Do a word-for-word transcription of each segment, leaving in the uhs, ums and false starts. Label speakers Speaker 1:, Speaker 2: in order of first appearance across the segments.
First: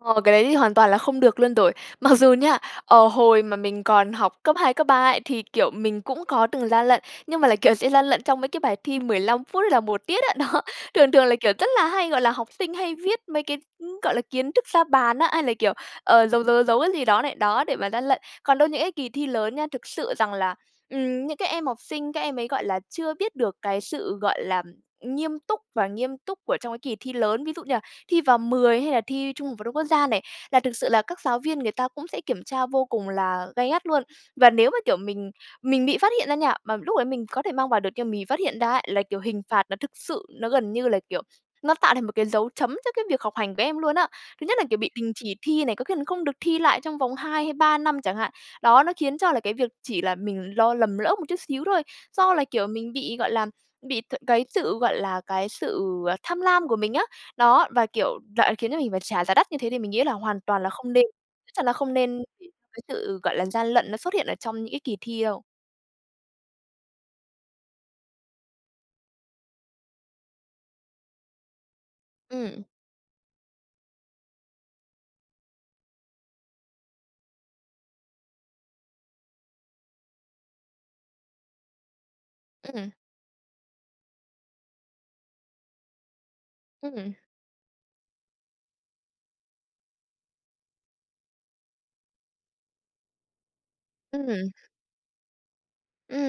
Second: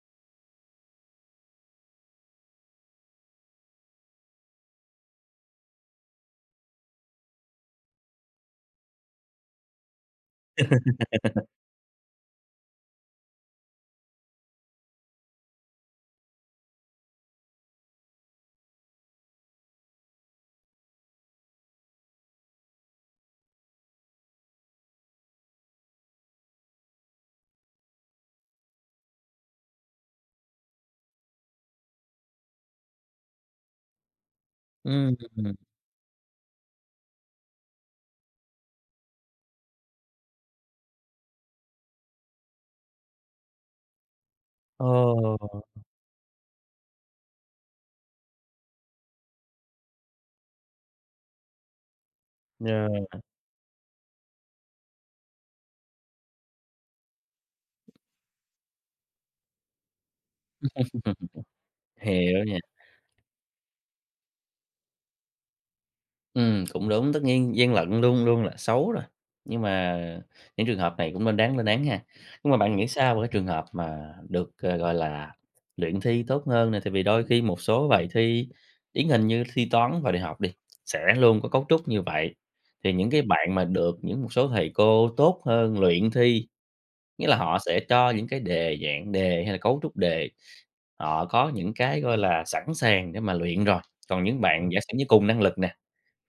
Speaker 1: Ờ, cái đấy thì hoàn toàn là không được luôn rồi. Mặc dù nha, ờ, hồi mà mình còn học cấp hai, cấp ba ấy, thì, kiểu, mình cũng có từng gian lận. Nhưng mà là, kiểu, sẽ gian lận trong mấy cái bài thi mười lăm phút hay là một tiết á. Đó, thường thường là, kiểu, rất là hay, gọi là, học sinh hay viết mấy cái, ừm, gọi là, kiến thức ra bàn á, hay là, kiểu, ờ, giấu, giấu, giấu, giấu cái gì đó này, đó, để mà gian lận. Còn đâu những cái kỳ thi lớn nha, thực sự rằng là, ừm, những cái em học sinh các em ấy, gọi là, chưa biết được cái sự, gọi là, nghiêm túc và nghiêm túc của trong cái kỳ thi lớn. Ví dụ như là thi vào mười hay là thi Trung học phổ thông quốc gia này, là thực sự là các giáo viên người ta cũng sẽ kiểm tra vô cùng là gay gắt luôn. Và nếu mà, kiểu,
Speaker 2: Ừm.
Speaker 1: mình mình bị phát hiện ra nha, mà lúc đấy mình có thể mang vào được nhưng mà mình bị phát hiện ra ấy, là, kiểu, hình phạt nó thực sự nó gần như là, kiểu, nó tạo thành một cái dấu chấm cho cái việc học hành của em luôn á. Thứ nhất là, kiểu, bị đình chỉ
Speaker 2: Ồ.
Speaker 1: thi này, có khi còn không được thi lại trong vòng hai hay ba năm chẳng hạn. Đó, nó khiến cho là cái việc chỉ là mình lo lầm lỡ một chút xíu thôi, do là, kiểu, mình
Speaker 2: Yeah.
Speaker 1: bị, gọi là, bị th cái sự, gọi là, cái sự, à, tham lam của mình á. Đó, và, kiểu lại khiến cho mình phải trả giá đắt như thế thì mình nghĩ là hoàn toàn là không nên. Chắc chắn là không nên
Speaker 2: Hiểu
Speaker 1: [unintelligible]
Speaker 2: nha.
Speaker 1: cái sự, gọi là, gian lận nó xuất hiện ở trong những cái kỳ thi đâu.
Speaker 2: Ừm, cũng đúng, tất nhiên gian lận luôn luôn là xấu rồi. Nhưng mà những trường hợp này cũng nên đáng lên án ha. Nhưng mà
Speaker 1: Ừm.
Speaker 2: bạn nghĩ sao về cái trường hợp mà được, à, gọi là, luyện thi tốt hơn nè? Tại vì đôi khi một số bài thi, điển hình như thi Toán vào đại học đi, sẽ luôn có cấu trúc như vậy,
Speaker 1: Ừm.
Speaker 2: thì những cái bạn mà được những một số thầy cô tốt hơn luyện thi,
Speaker 1: Ừm.
Speaker 2: nghĩa là họ sẽ cho những cái đề, dạng đề hay là cấu trúc đề, họ có những cái, gọi là, sẵn sàng để mà luyện rồi. Còn những
Speaker 1: Ừm.
Speaker 2: bạn giả sử như cùng năng lực nè,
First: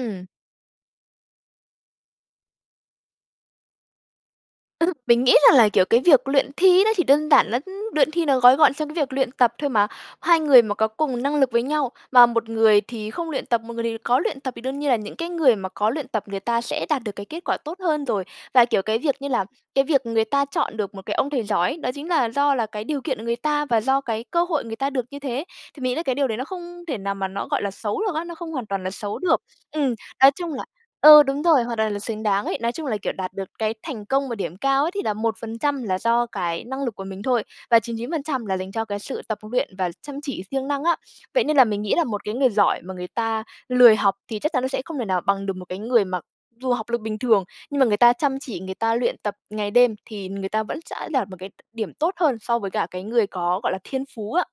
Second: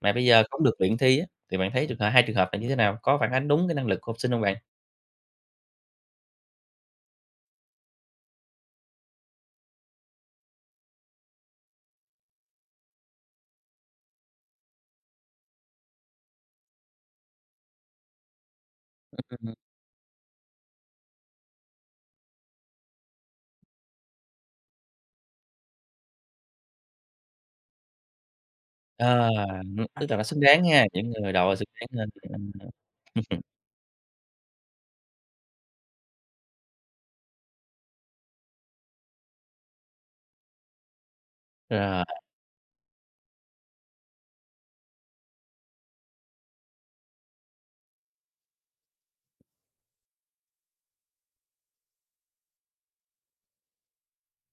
Speaker 2: mà bây giờ không được luyện thi á, thì bạn thấy trường hợp hai trường hợp này như thế nào, có phản ánh đúng cái năng lực của học sinh hông bạn?
Speaker 1: Ừm, mình nghĩ rằng là, kiểu, cái việc luyện thi nó chỉ đơn giản lá luyện thi nó gói gọn trong cái việc luyện tập thôi mà. Hai người mà có cùng năng lực với nhau, mà một người thì không luyện tập, một người thì có luyện tập, thì đương nhiên là những cái người mà có luyện tập người ta sẽ đạt được cái kết quả tốt hơn rồi. Và, kiểu, cái việc như là
Speaker 2: Ừm.
Speaker 1: cái việc người ta chọn được một cái ông thầy giỏi ấy, đó chính là do là cái điều kiện của người ta và do cái cơ hội người ta được như thế. Thì mình nghĩ là cái điều đấy nó không thể nào mà nó, gọi là, xấu được á, nó không hoàn toàn là xấu
Speaker 2: Ờ,
Speaker 1: được. Ừm,
Speaker 2: tức là nó
Speaker 1: nói
Speaker 2: xứng
Speaker 1: chung
Speaker 2: đáng
Speaker 1: là
Speaker 2: ha, những người
Speaker 1: ừ,
Speaker 2: mà
Speaker 1: đúng
Speaker 2: đậu là
Speaker 1: rồi,
Speaker 2: xứng
Speaker 1: hoàn
Speaker 2: đáng
Speaker 1: toàn là
Speaker 2: hơn.
Speaker 1: xứng đáng ấy.
Speaker 2: Ừm.
Speaker 1: Nói chung là, kiểu, đạt được cái thành công mà điểm cao ấy thì là một phần trăm là do cái năng lực của mình thôi, và chín chín phần trăm là dành cho cái sự tập luyện và chăm chỉ siêng năng á. Vậy nên là mình nghĩ
Speaker 2: Rồi.
Speaker 1: là một cái người giỏi mà người ta lười học thì chắc chắn nó sẽ không thể nào bằng được một cái người mà dù học lực bình thường nhưng mà người ta chăm chỉ, người ta luyện tập ngày đêm, thì người ta vẫn sẽ đạt một cái đ điểm tốt hơn so với cả cái người có, gọi là, thiên phú á.